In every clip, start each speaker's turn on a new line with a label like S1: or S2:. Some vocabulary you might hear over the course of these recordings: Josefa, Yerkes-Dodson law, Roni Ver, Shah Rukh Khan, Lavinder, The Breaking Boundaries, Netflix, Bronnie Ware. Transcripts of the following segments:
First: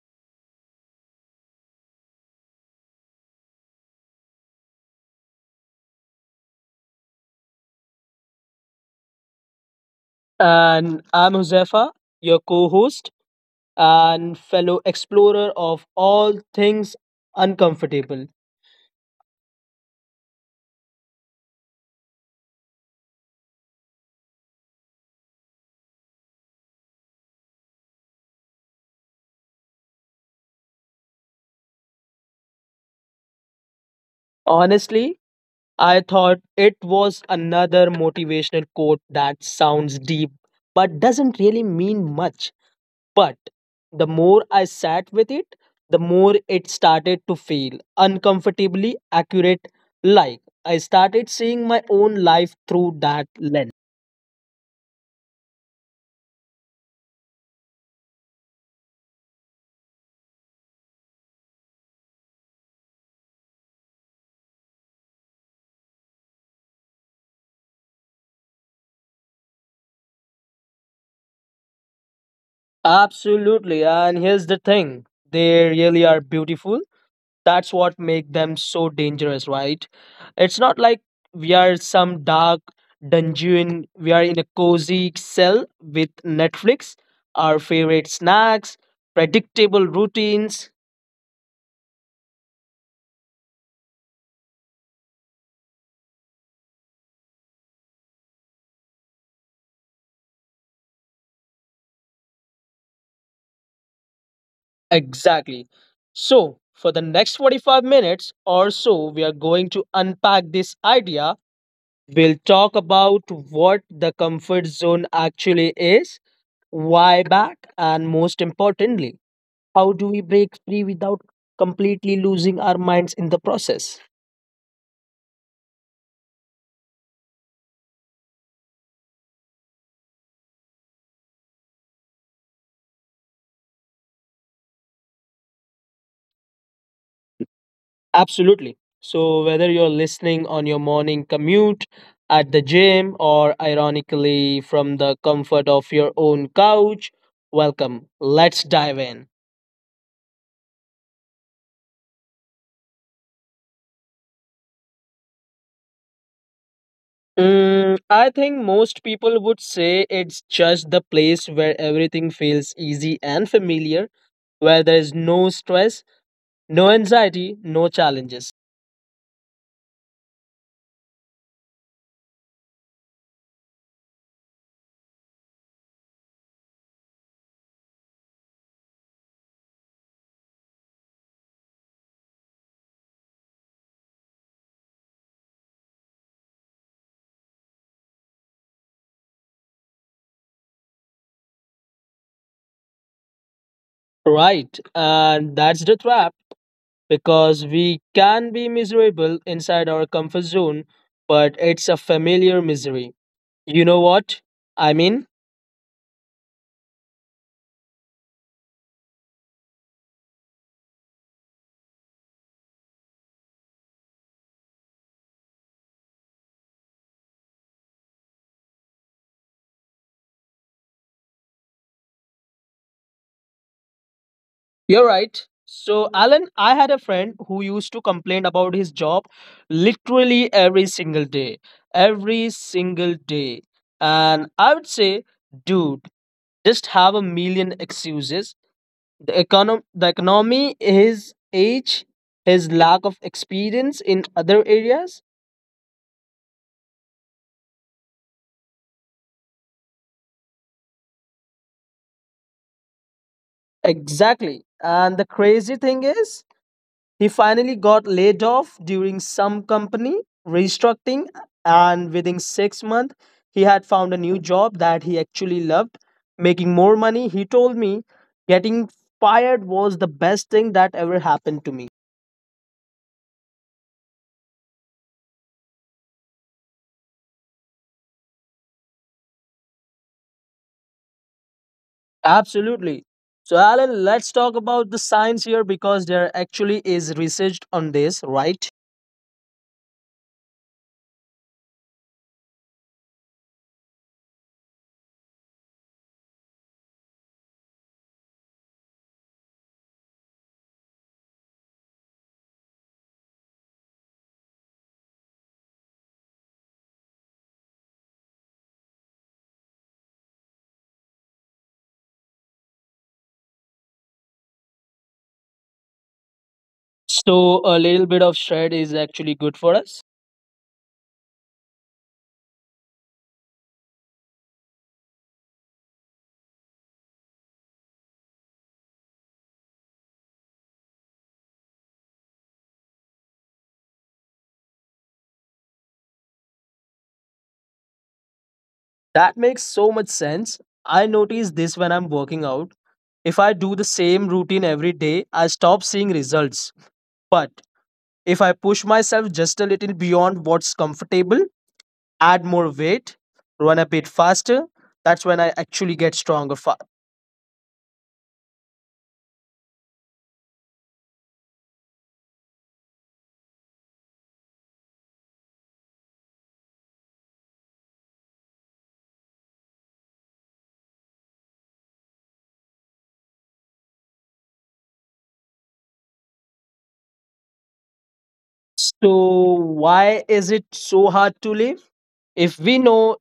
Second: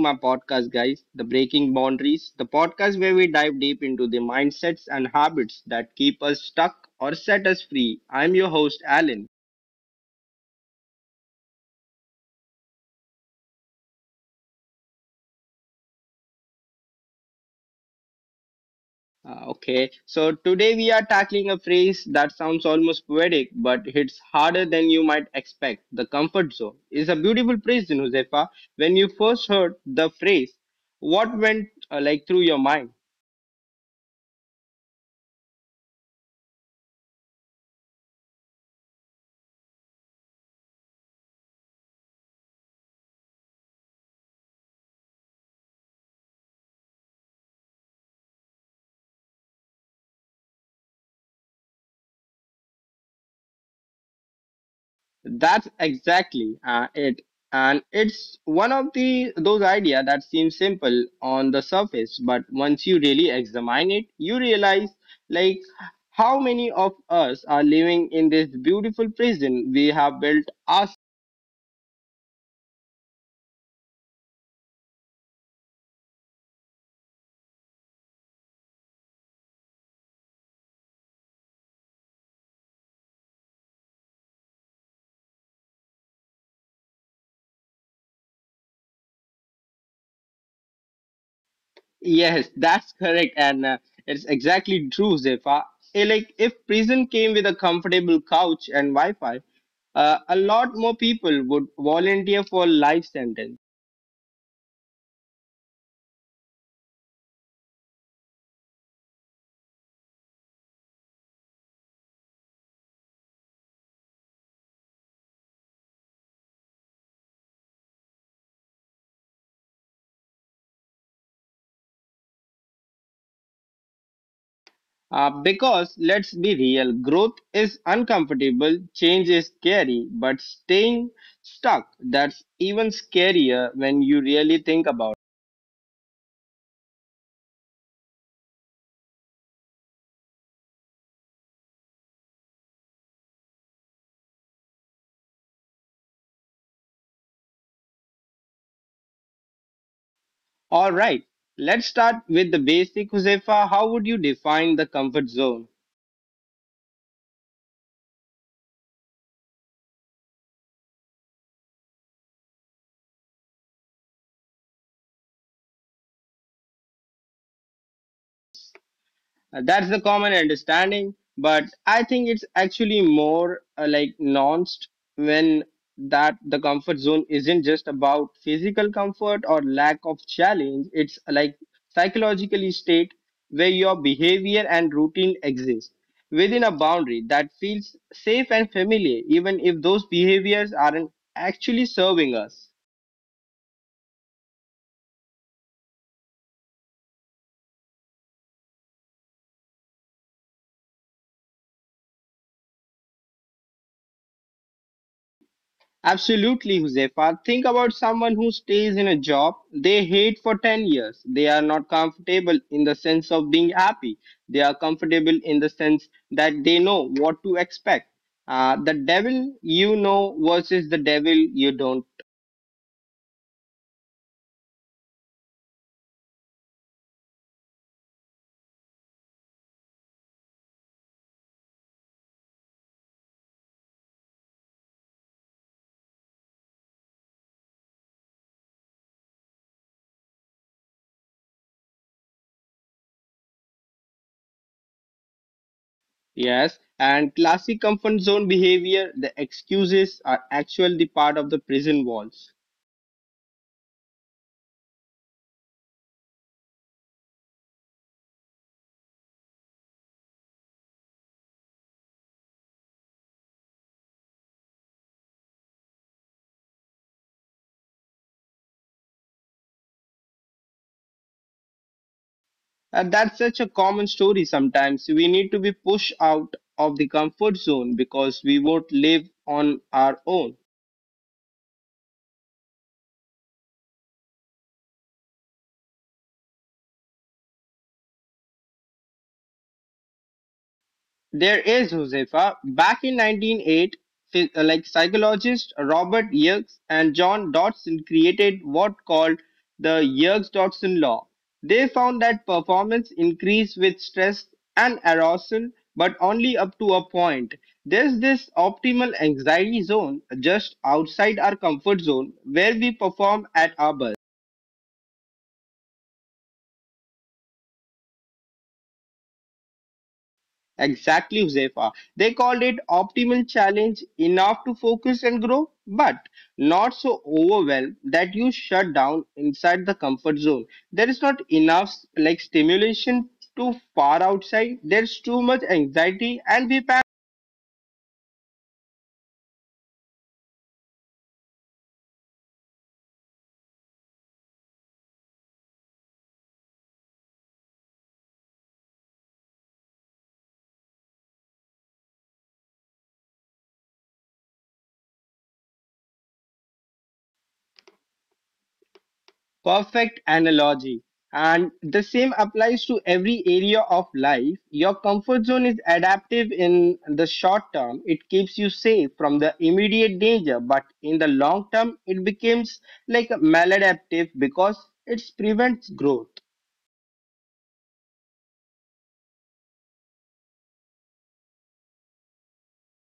S1: my podcast, guys, The Breaking Boundaries, the podcast where we dive deep into the mindsets and habits that keep us stuck or set us free. I'm your host, Alan.
S2: And I'm Josefa, your co host and fellow explorer of all things uncomfortable.
S1: Okay, so today we are tackling a phrase that sounds almost poetic but hits harder than you might expect. The comfort zone is a beautiful phrase, Josefa. When you first heard the phrase, what went through your mind?
S2: Honestly, I thought it was another motivational quote that sounds deep but doesn't really mean much. But the more I sat with it, the more it started to feel uncomfortably accurate. Like I started seeing my own life through that lens.
S1: That's exactly it. And it's one of the those idea that seems simple on the surface, but once you really examine it, you realize like how many of us are living in this beautiful prison we have built us.
S2: Absolutely. And here's the thing, they really are beautiful. That's what make them so dangerous, right? It's not like we are some dark dungeon. We are in a cozy cell with Netflix, our favorite snacks, predictable routines.
S1: Yes, that's correct, and it's exactly true, Zefa. Like if prison came with a comfortable couch and Wi-Fi, a lot more people would volunteer for life sentence.
S2: Exactly. So, for the next 45 minutes or so, we are going to unpack this idea. We'll talk about what the comfort zone actually is. Why back? And most importantly, how do we break free without completely losing our minds in the process?
S1: Because let's be real, growth is uncomfortable, change is scary, but staying stuck, that's even scarier when you really think about
S2: Absolutely. So, whether you're listening on your morning commute, at the gym, or ironically from the comfort of your own couch, welcome. Let's dive in.
S1: it. Alright, let's start with the basic, Josefa. How would you define the comfort zone?
S2: Mm, I think most people would say it's just the place where everything feels easy and familiar, where there is no stress, no anxiety, no challenges.
S1: That's the common understanding, but I think it's actually more nuanced when that the comfort zone isn't just about physical comfort or lack of challenge. It's like psychologically state where your behavior and routine exist within a boundary that feels safe and familiar, even if those behaviors aren't actually serving us.
S2: Right, and that's the trap because we can be miserable inside our comfort zone, but it's a familiar misery. You know what I mean?
S1: Absolutely, Huzefa. Think about someone who stays in a job they hate for 10 years. They are not comfortable in the sense of being happy. They are comfortable in the sense that they know what to expect. The devil you know versus the devil you don't.
S2: You're right. So, Alan, I had a friend who used to complain about his job literally every single day. Every single day. And I would say, dude, just have a million excuses. The The economy, his age, his lack of experience in other areas.
S1: Yes. And classic comfort zone behavior, the excuses are actually the part of the prison wall.
S2: Exactly. And the crazy thing is, he finally got laid off during some company restructuring, and within 6 months, he had found a new job that he actually loved, making more money. He told me, getting fired was the best thing that ever happened to me.
S1: And that's such a common story sometimes. We need to be pushed out of the comfort zone because we won't live on our own.
S2: Absolutely. So, Alan, let's talk about the science here because there actually is research on this, right?
S1: There is Josefa. Back in 1908, psychologist Robert Yerkes and John Dodson created what called the Yerkes-Dodson law. They found that performance increased with stress and arousal, but only up to a point. There's this optimal anxiety zone just outside our comfort zone where we perform at our best.
S2: So, a little bit of shred is actually good for us.
S1: Exactly, Josefa. They called it optimal challenge enough to focus and grow, but not so overwhelmed that you shut down inside the comfort zone. There is not enough like stimulation too far outside. There's too much anxiety and we panic.
S2: That makes so much sense. I notice this when I'm working out. If I do the same routine every day, I stop seeing results. But if I push myself just a little beyond what's comfortable, add more weight, run a bit faster, that's when I actually get stronger. Fa-
S1: Perfect analogy. And the same applies to every area of life. Your comfort zone is adaptive in the short term. It keeps you safe from the immediate danger, but in the long term, it becomes like maladaptive because it prevents growth.
S2: So, why is it so hard to live? If we know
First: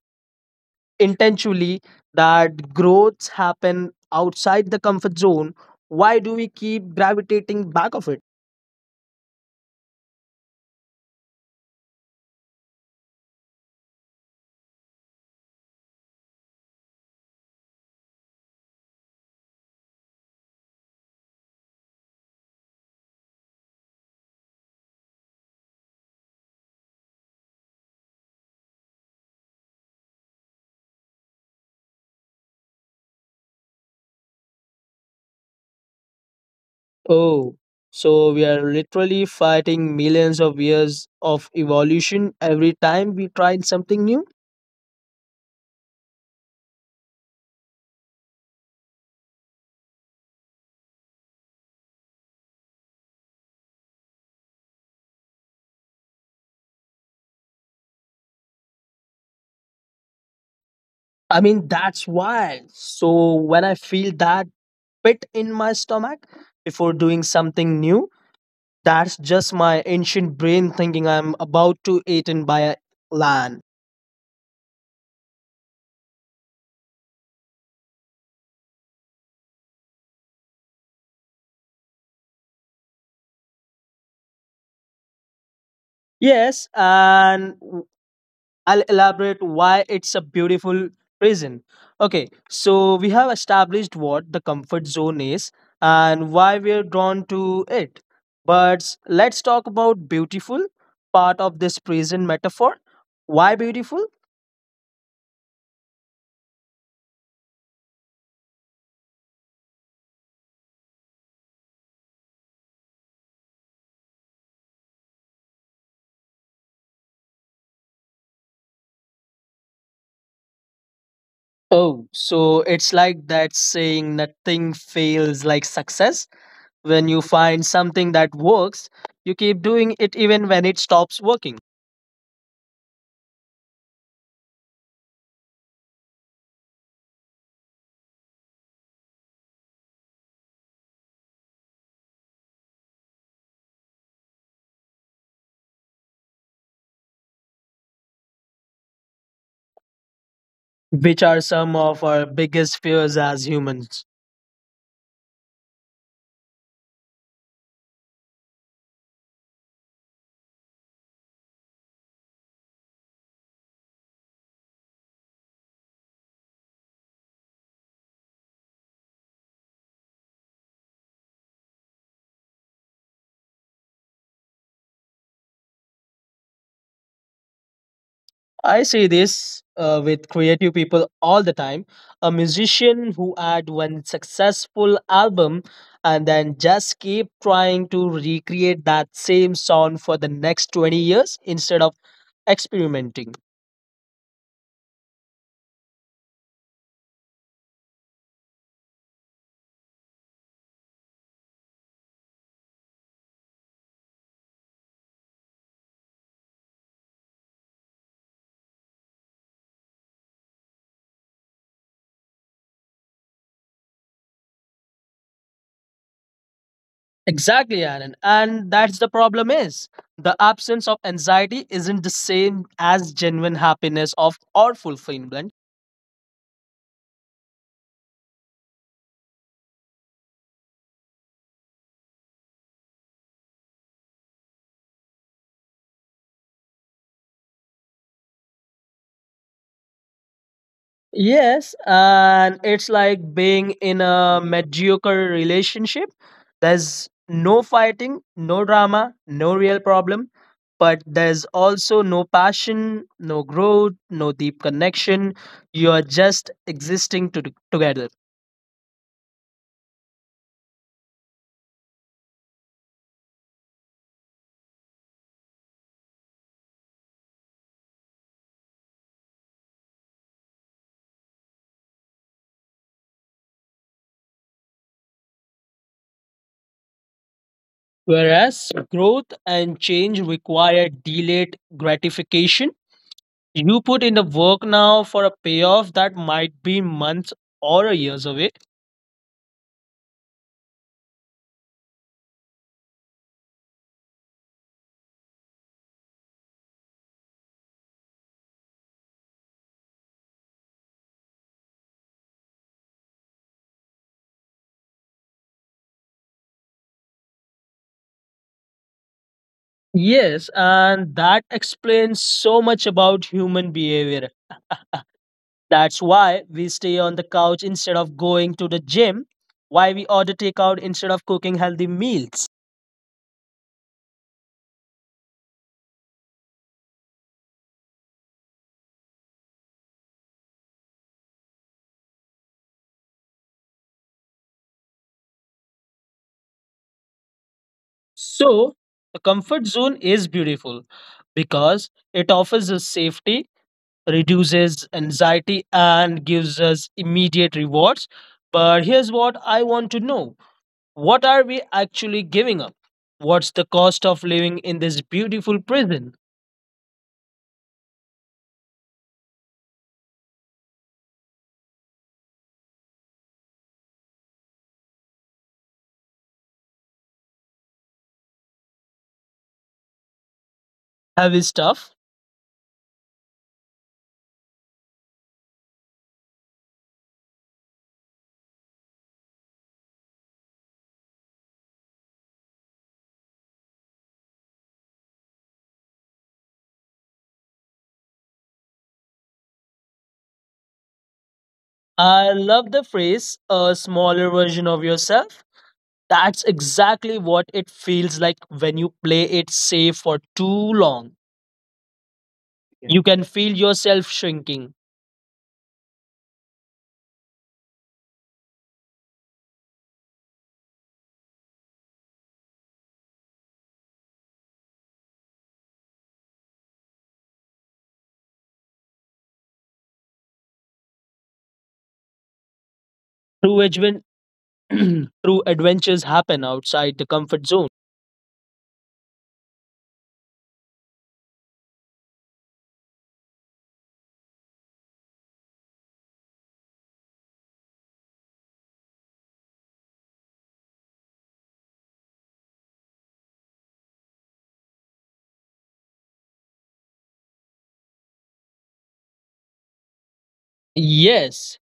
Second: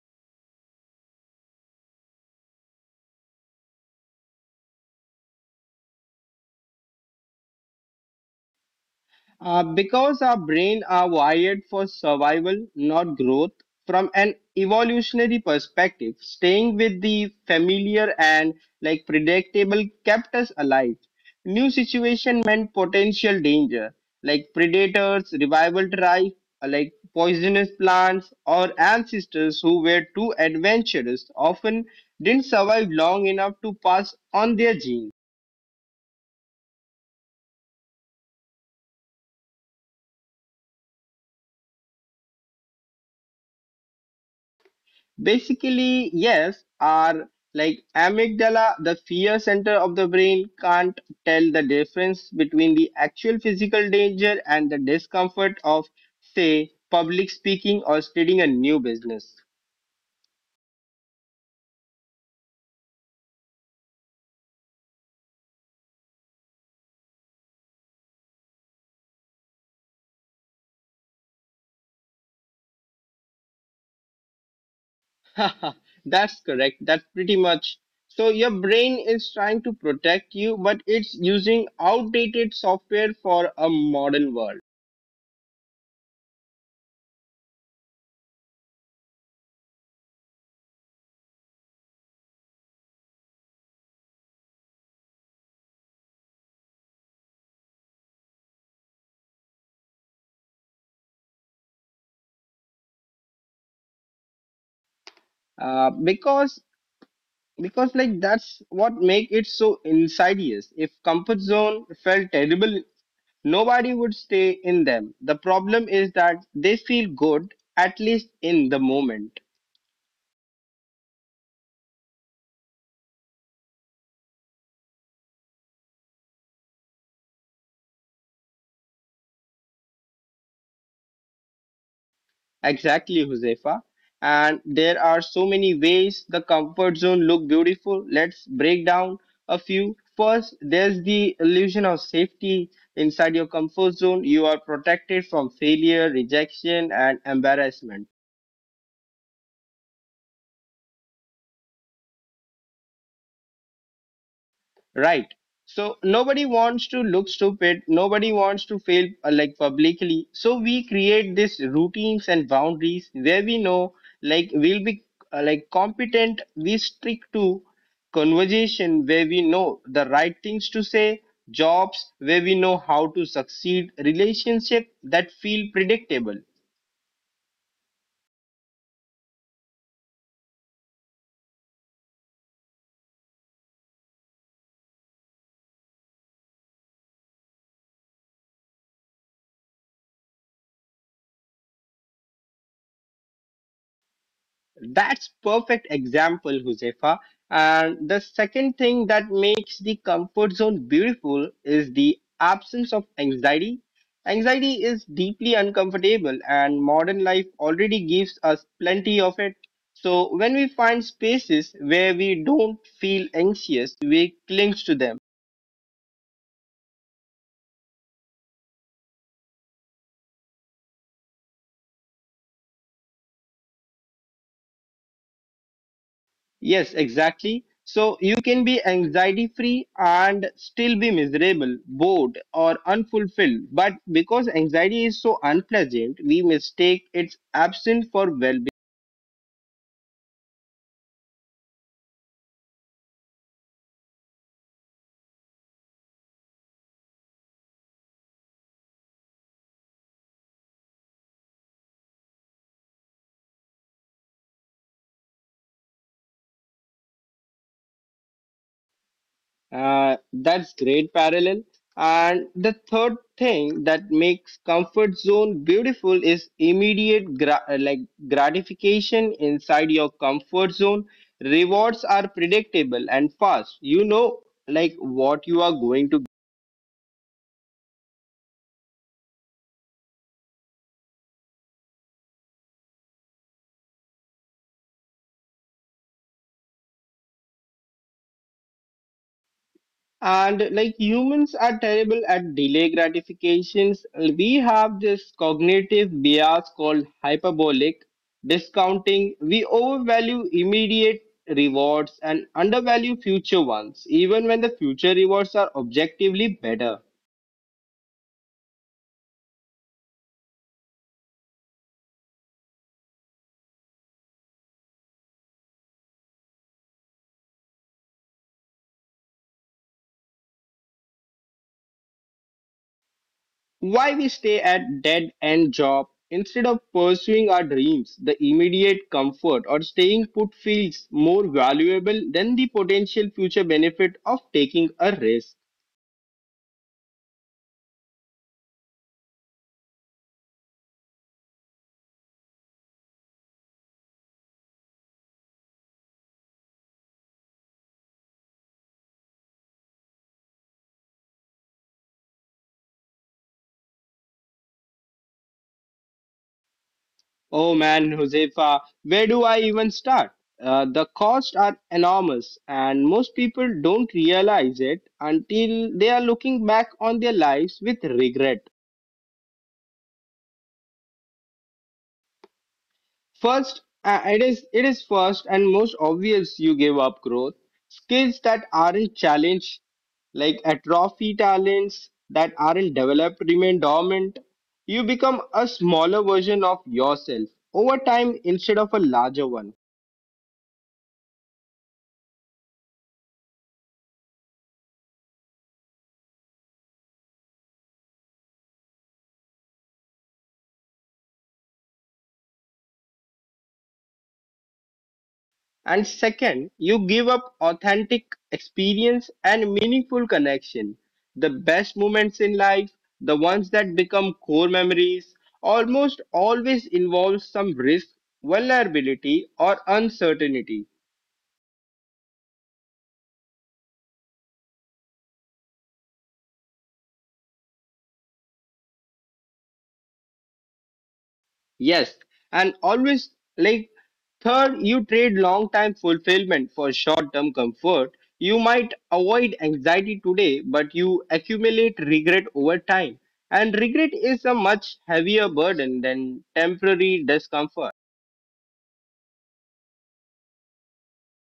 S2: intentionally that growths happen outside the comfort zone, why do we keep gravitating back of it?
S1: Because our brain are wired for survival, not growth. From an evolutionary perspective, staying with the familiar and like predictable kept us alive. New situation meant potential danger, like predators, revival drive, poisonous plants, or ancestors who were too adventurous often didn't survive long enough to pass on their genes.
S2: Oh, so we are literally fighting millions of years of evolution every time we try something new.
S1: Basically, yes, our like amygdala, the fear center of the brain, can't tell the difference between the actual physical danger and the discomfort of, say, public speaking or starting a new business.
S2: I mean, that's why so when I feel that pit in my stomach before doing something new, that's just my ancient brain thinking I'm about to eaten by a lion.
S1: That's correct. That's pretty much. So your brain is trying to protect you, but it's using outdated software for a modern world.
S2: Yes, and I'll elaborate why it's a beautiful prison. Okay, so we have established what the comfort zone is and why we're drawn to it. But let's talk about beautiful part of this prison metaphor. Why beautiful?
S1: Uh, because because that's what make it so insidious. If comfort zone felt terrible, nobody would stay in them. The problem is that they feel good, at least in the moment.
S2: Oh, so it's like that saying nothing fails like success. When you find something that works, you keep doing it even when it stops working,
S1: Exactly, Josefa. And there are so many ways the comfort zone look beautiful. Let's break down a few. First, there's the illusion of safety. Inside your comfort zone you are protected from failure, rejection and embarrassment.
S2: which are some of our biggest fears as humans.
S1: Right. So nobody wants to look stupid. Nobody wants to fail publicly. So we create these routines and boundaries where we know like we'll be competent. We stick to conversation where we know the right things to say, jobs where we know how to succeed, relationship that feel predictable.
S2: I see this with creative people all the time. A musician who had one successful album and then just keep trying to recreate that same sound for the next 20 years instead of experimenting.
S1: That's perfect example, Huzefa. And the second thing that makes the comfort zone beautiful is the absence of anxiety. Anxiety is deeply uncomfortable, and modern life already gives us plenty of it. So when we find spaces where we don't feel anxious, we cling to them.
S2: Exactly, Aaron. And that's the problem is the absence of anxiety isn't the same as genuine happiness of or fulfillment.
S1: Yes, exactly. So you can be anxiety free and still be miserable, bored, or unfulfilled. But because anxiety is so unpleasant, we mistake its absence for well being.
S2: Yes, and it's like being in a mediocre relationship. There's no fighting, no drama, no real problem, but there's also no passion, no growth, no deep connection. You're just together.
S1: That's great parallel. And the third thing that makes comfort zone beautiful is immediate gratification inside your comfort zone. Rewards are predictable and fast. You know like what you are going to.
S2: Whereas growth and change require delayed gratification. You put in the work now for a payoff that might be months or years away.
S1: And like humans are terrible at delay gratifications, we have this cognitive bias called hyperbolic discounting. We overvalue immediate rewards and undervalue future ones, even when the future rewards are objectively better.
S2: Yes, and that explains so much about human behavior. That's why we stay on the couch instead of going to the gym, why we order takeout instead of cooking healthy meals.
S1: Why we stay at dead end job instead of pursuing our dreams, the immediate comfort or staying put feels more valuable than the potential future benefit of taking a risk.
S2: So, the comfort zone is beautiful because it offers us safety, reduces anxiety, and gives us immediate rewards. But here's what I want to know, what are we actually giving up? What's the cost of living in this beautiful prison?
S1: Oh man, Josefa, where do I even start? The costs are enormous, and most people don't realize it until they are looking back on their lives with regret.
S2: Heavy stuff.
S1: First, it is first and most obvious you give up growth. Skills that aren't challenged, like atrophy talents that aren't developed, remain dormant. You become a smaller version of yourself over time instead of a larger one.
S2: I love the phrase a smaller version of yourself. That's exactly what it feels like when you play it safe for too long. Yeah. You can feel yourself shrinking.
S1: And second, you give up authentic experience and meaningful connection. The best moments in life, the ones that become core memories, almost always involve some risk, vulnerability, or uncertainty.
S2: True, adven- True adventures happen outside the comfort zone.
S1: Yes, and always like third, you trade long time fulfillment for short term comfort. You might avoid anxiety today, but you accumulate regret over time. And regret is a much heavier burden than temporary discomfort.
S2: Yes,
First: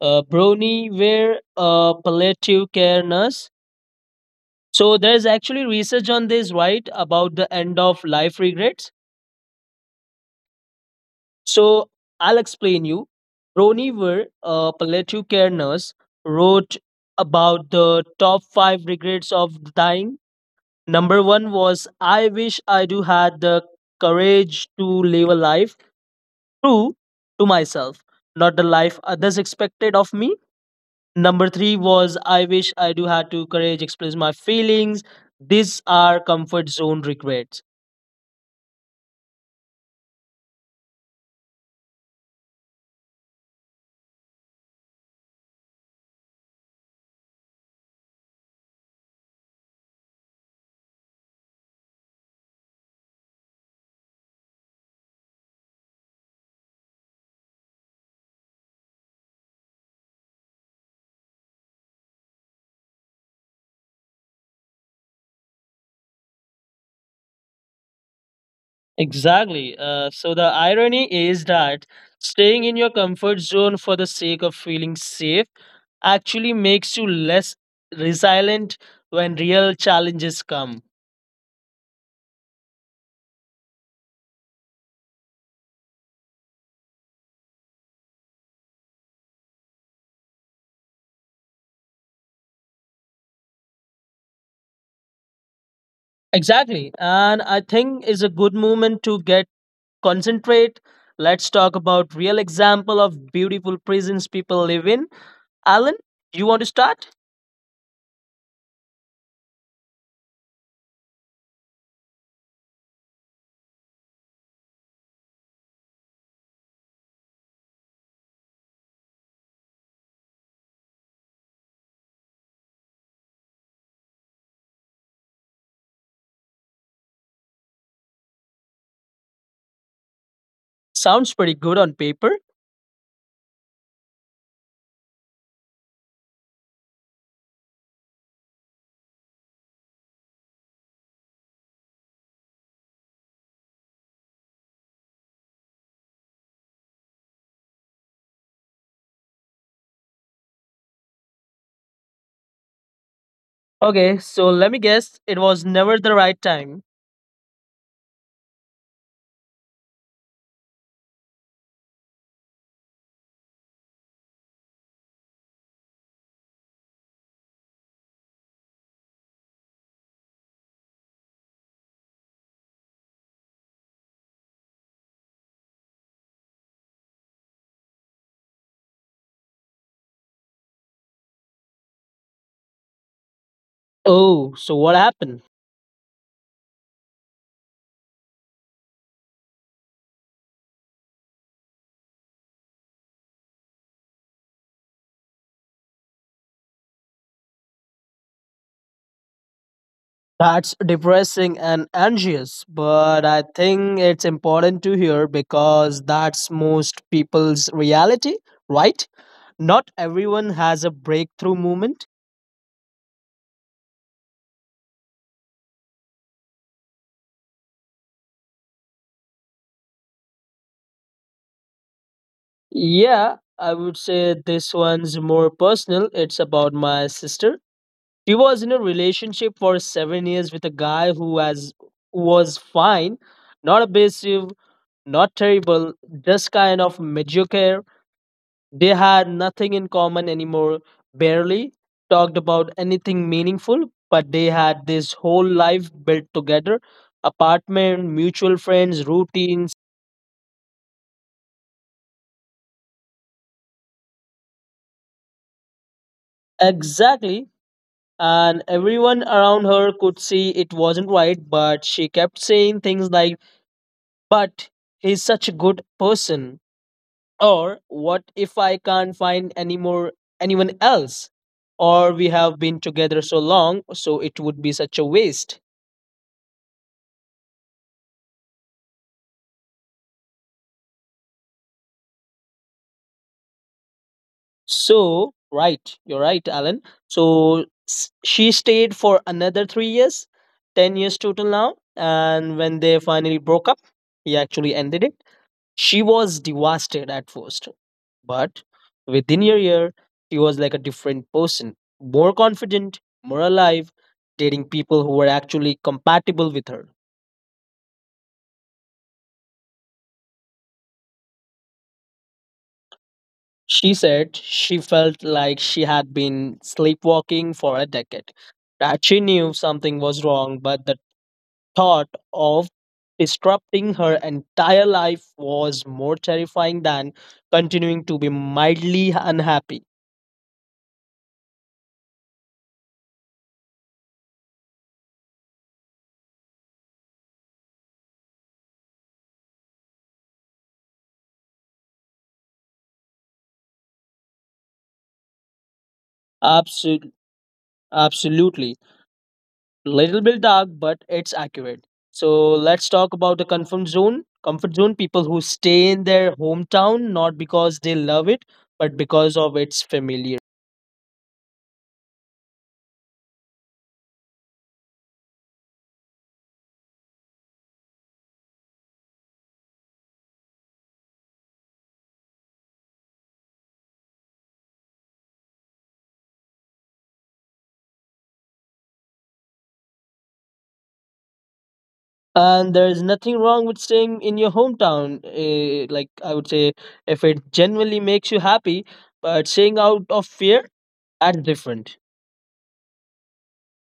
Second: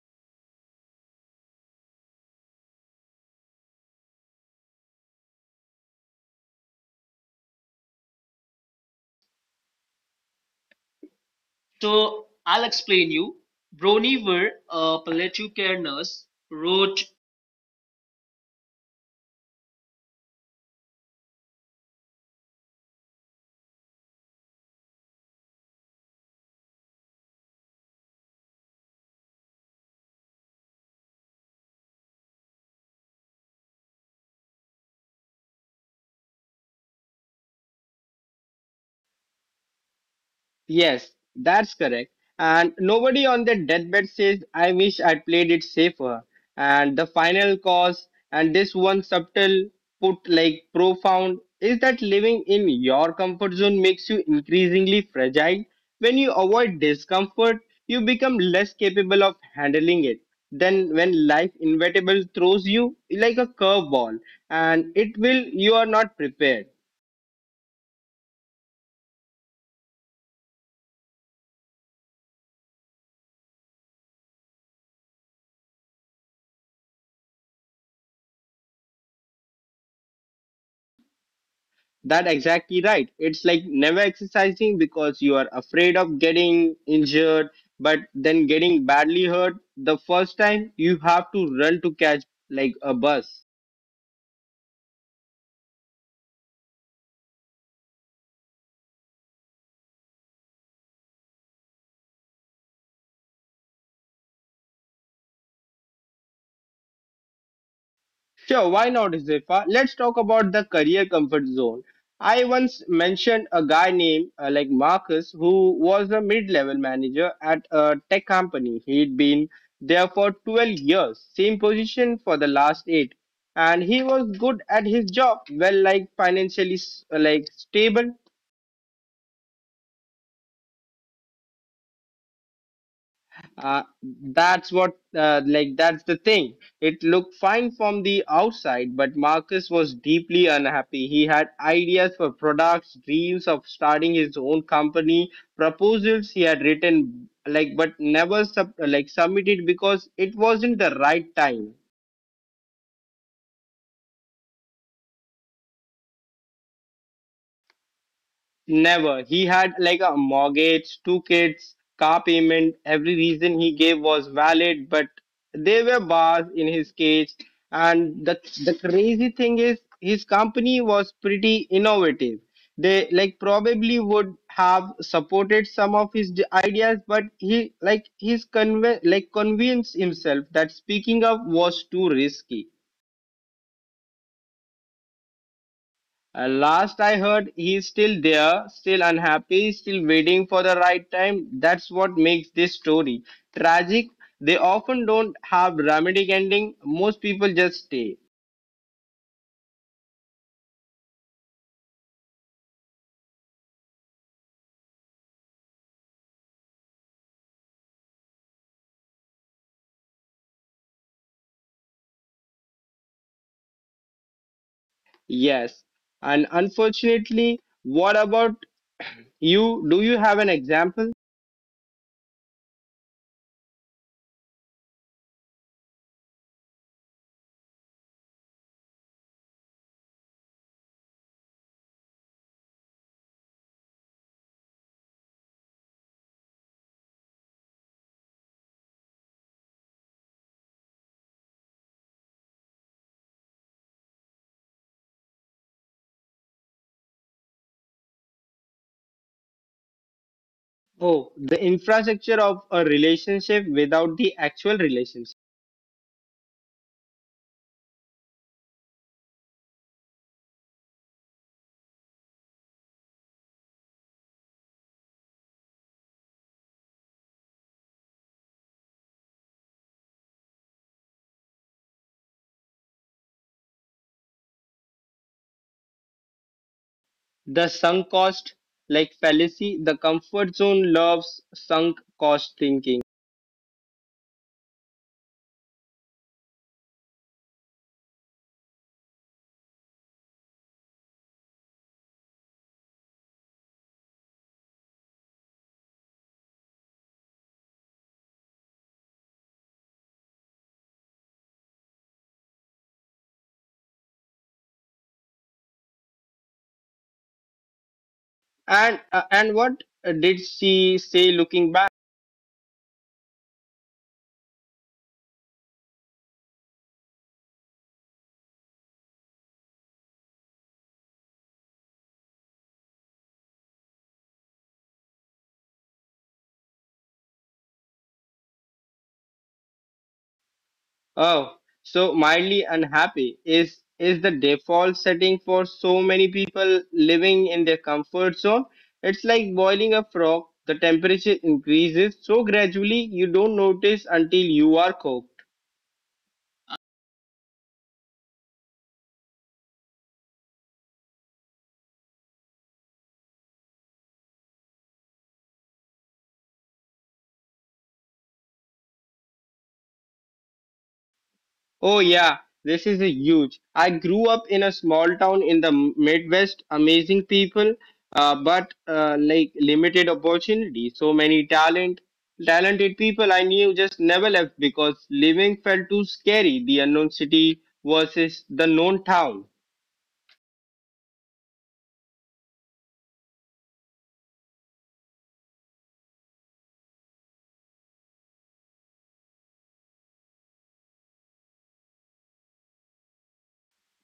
S2: brony wear palliative care nurse. So there's actually research on this, right? About the end of life regrets. So
S1: So
S2: I'll
S1: I'll
S2: explain you.
S1: explain you.
S2: Roni
S1: Bronnie
S2: Ver,
S1: Ware,
S2: a
S1: a
S2: palliative
S1: palliative
S2: care
S1: care
S2: nurse,
S1: nurse,
S2: wrote
S1: wrote.
S2: about the top five regrets of dying. Number one was, I wish I do had the courage to live a life true to myself, not the life others expected of me. Number three was, I wish I do had to courage express my feelings. These are comfort zone regrets.
S1: Yes, that's correct. And nobody on their deathbed says, I wish I'd played it safer. And the final cause, and this one subtle put like profound, is that living in your comfort zone makes you increasingly fragile. When you avoid discomfort, you become less capable of handling it. Then, when life inevitable throws you like a curveball, and it will, you are not prepared.
S2: Exactly. So the irony is that staying in your comfort zone for the sake of feeling safe actually makes you less resilient when real challenges come.
S1: That exactly right. It's like never exercising because you are afraid of getting injured, but then getting badly hurt the first time you have to run to catch like a bus.
S2: Exactly. And I think is a good moment to get concentrate. Let's talk about real example of beautiful prisons people live in. Alan, you want to start?
S1: Sure, why not, Zefa? Let's talk about the career comfort zone. I once mentioned a guy named Marcus who was a mid-level manager at a tech company. He'd been there for 12 years, same position for the last 8, and he was good at his job, well like financially stable,
S2: Sounds pretty good on paper.
S1: uh, that's what like that's the thing. It looked fine from the outside, but Marcus was deeply unhappy. He had ideas for products, dreams of starting his own company, proposals he had written like but never submitted because it wasn't the right time.
S2: Okay, so let me guess, it was never the right time.
S1: Never. He had like a mortgage, two kids, car payment. Every reason he gave was valid, but there were bars in his cage. And the crazy thing is, his company was pretty innovative. They like probably would have supported some of his ideas, but he like he's convinced himself that speaking up was too risky.
S2: Oh, so what happened?
S1: Last I heard, he's still there, still unhappy, still waiting for the right time. That's what makes this story tragic. They often don't have dramatic ending. Most people just stay.
S2: That's depressing and anxious, but I think it's important to hear because that's most people's reality, right? Not everyone has a breakthrough moment.
S1: Yes, and unfortunately, what about you? Do you have an example?
S2: Yeah, I would say this one's more personal. It's about my sister. She was in a relationship for 7 years with a guy who has was fine, not abusive, not terrible, just kind of mediocre. They had nothing in common anymore, barely talked about anything meaningful, but they had this whole life built together, apartment, mutual friends, routines.
S1: Oh, the infrastructure of a relationship without the actual relationship.
S2: Exactly. And everyone around her could see it wasn't right, but she kept saying things like, but he's such a good person. Or, what if I can't find anyone else? Or, we have been together so long, so it would be such a waste.
S1: The sunk cost, like fallacy, the comfort zone loves sunk cost thinking.
S2: So, right, you're right, Alan. So, she stayed for another 3 years, 10 years total now. And when they finally broke up, he actually ended it. She was devastated at first, but within a year, she was like a different person, more confident, more alive, dating people who were actually compatible with her.
S1: And what did she say looking back?
S2: She said she felt like she had been sleepwalking for a decade, that she knew something was wrong, but the thought of disrupting her entire life was more terrifying than continuing to be mildly unhappy.
S1: Oh, so mildly unhappy is the default setting for so many people living in their comfort zone. It's like boiling a frog. The temperature increases so gradually you don't notice until you are cooked.
S2: Absol- absolutely. Little bit dark, but it's accurate. So let's talk about the comfort zone. Comfort zone people who stay in their hometown not because they love it, but because of its familiarity.
S1: Oh, yeah, this is a huge. I grew up in a small town in the Midwest, amazing people, but limited opportunity. So many talented people I knew just never left because living felt too scary. The unknown city versus the known town.
S2: And there's nothing wrong with staying in your hometown, like I would say, if it genuinely makes you happy. But staying out of fear, that's different.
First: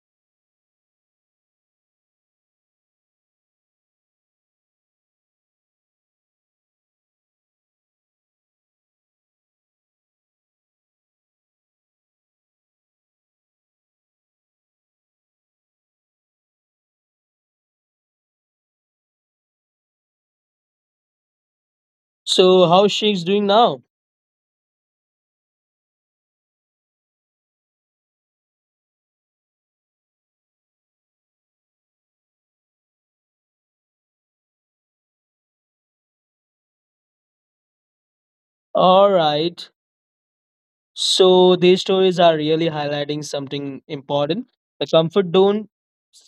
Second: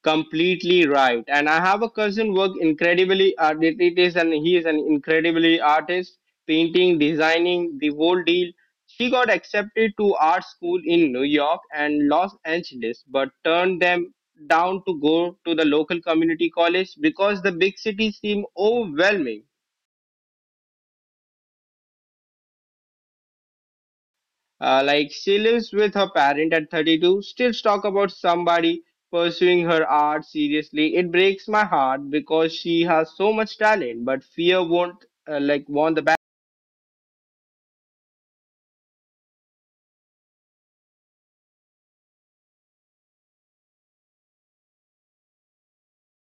S1: Completely right, and I have a cousin work incredibly, it it is and he is an incredibly artist, painting, designing, the whole deal. She got accepted to art school in New York and Los Angeles but turned them down to go to the local community college because the big city seemed overwhelming.
S2: So how she's doing now.
S1: She lives with her parent at 32, still talk about somebody pursuing her art seriously. It breaks my heart because she has so much talent, but fear won't want the back.
S2: All right so these stories are really highlighting something important. The comfort zone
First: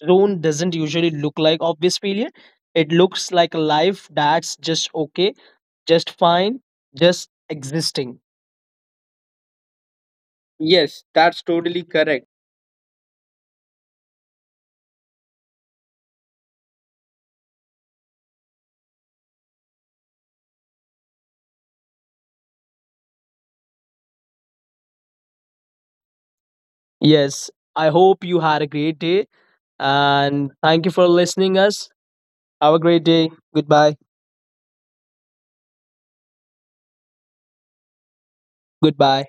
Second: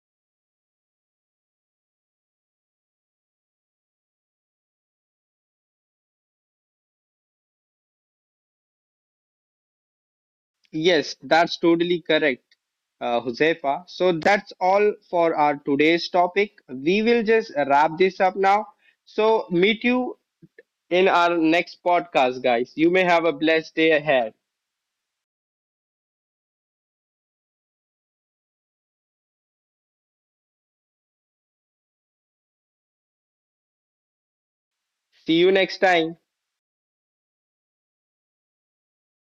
S2: zone doesn't usually look like obvious failure. It looks like a life that's just okay, just fine, just existing. Yes,
S1: Yes,
S2: that's
S1: that's
S2: totally
S1: totally
S2: correct.
S1: correct, Josefa. So that's all for our today's topic. We will just wrap this up now. So meet you in our next podcast, guys. You may have a blessed day ahead.
S2: Yes, I hope you had a great day and thank you for listening us. Have a great day. Goodbye.
S1: See you next time.
S2: Goodbye.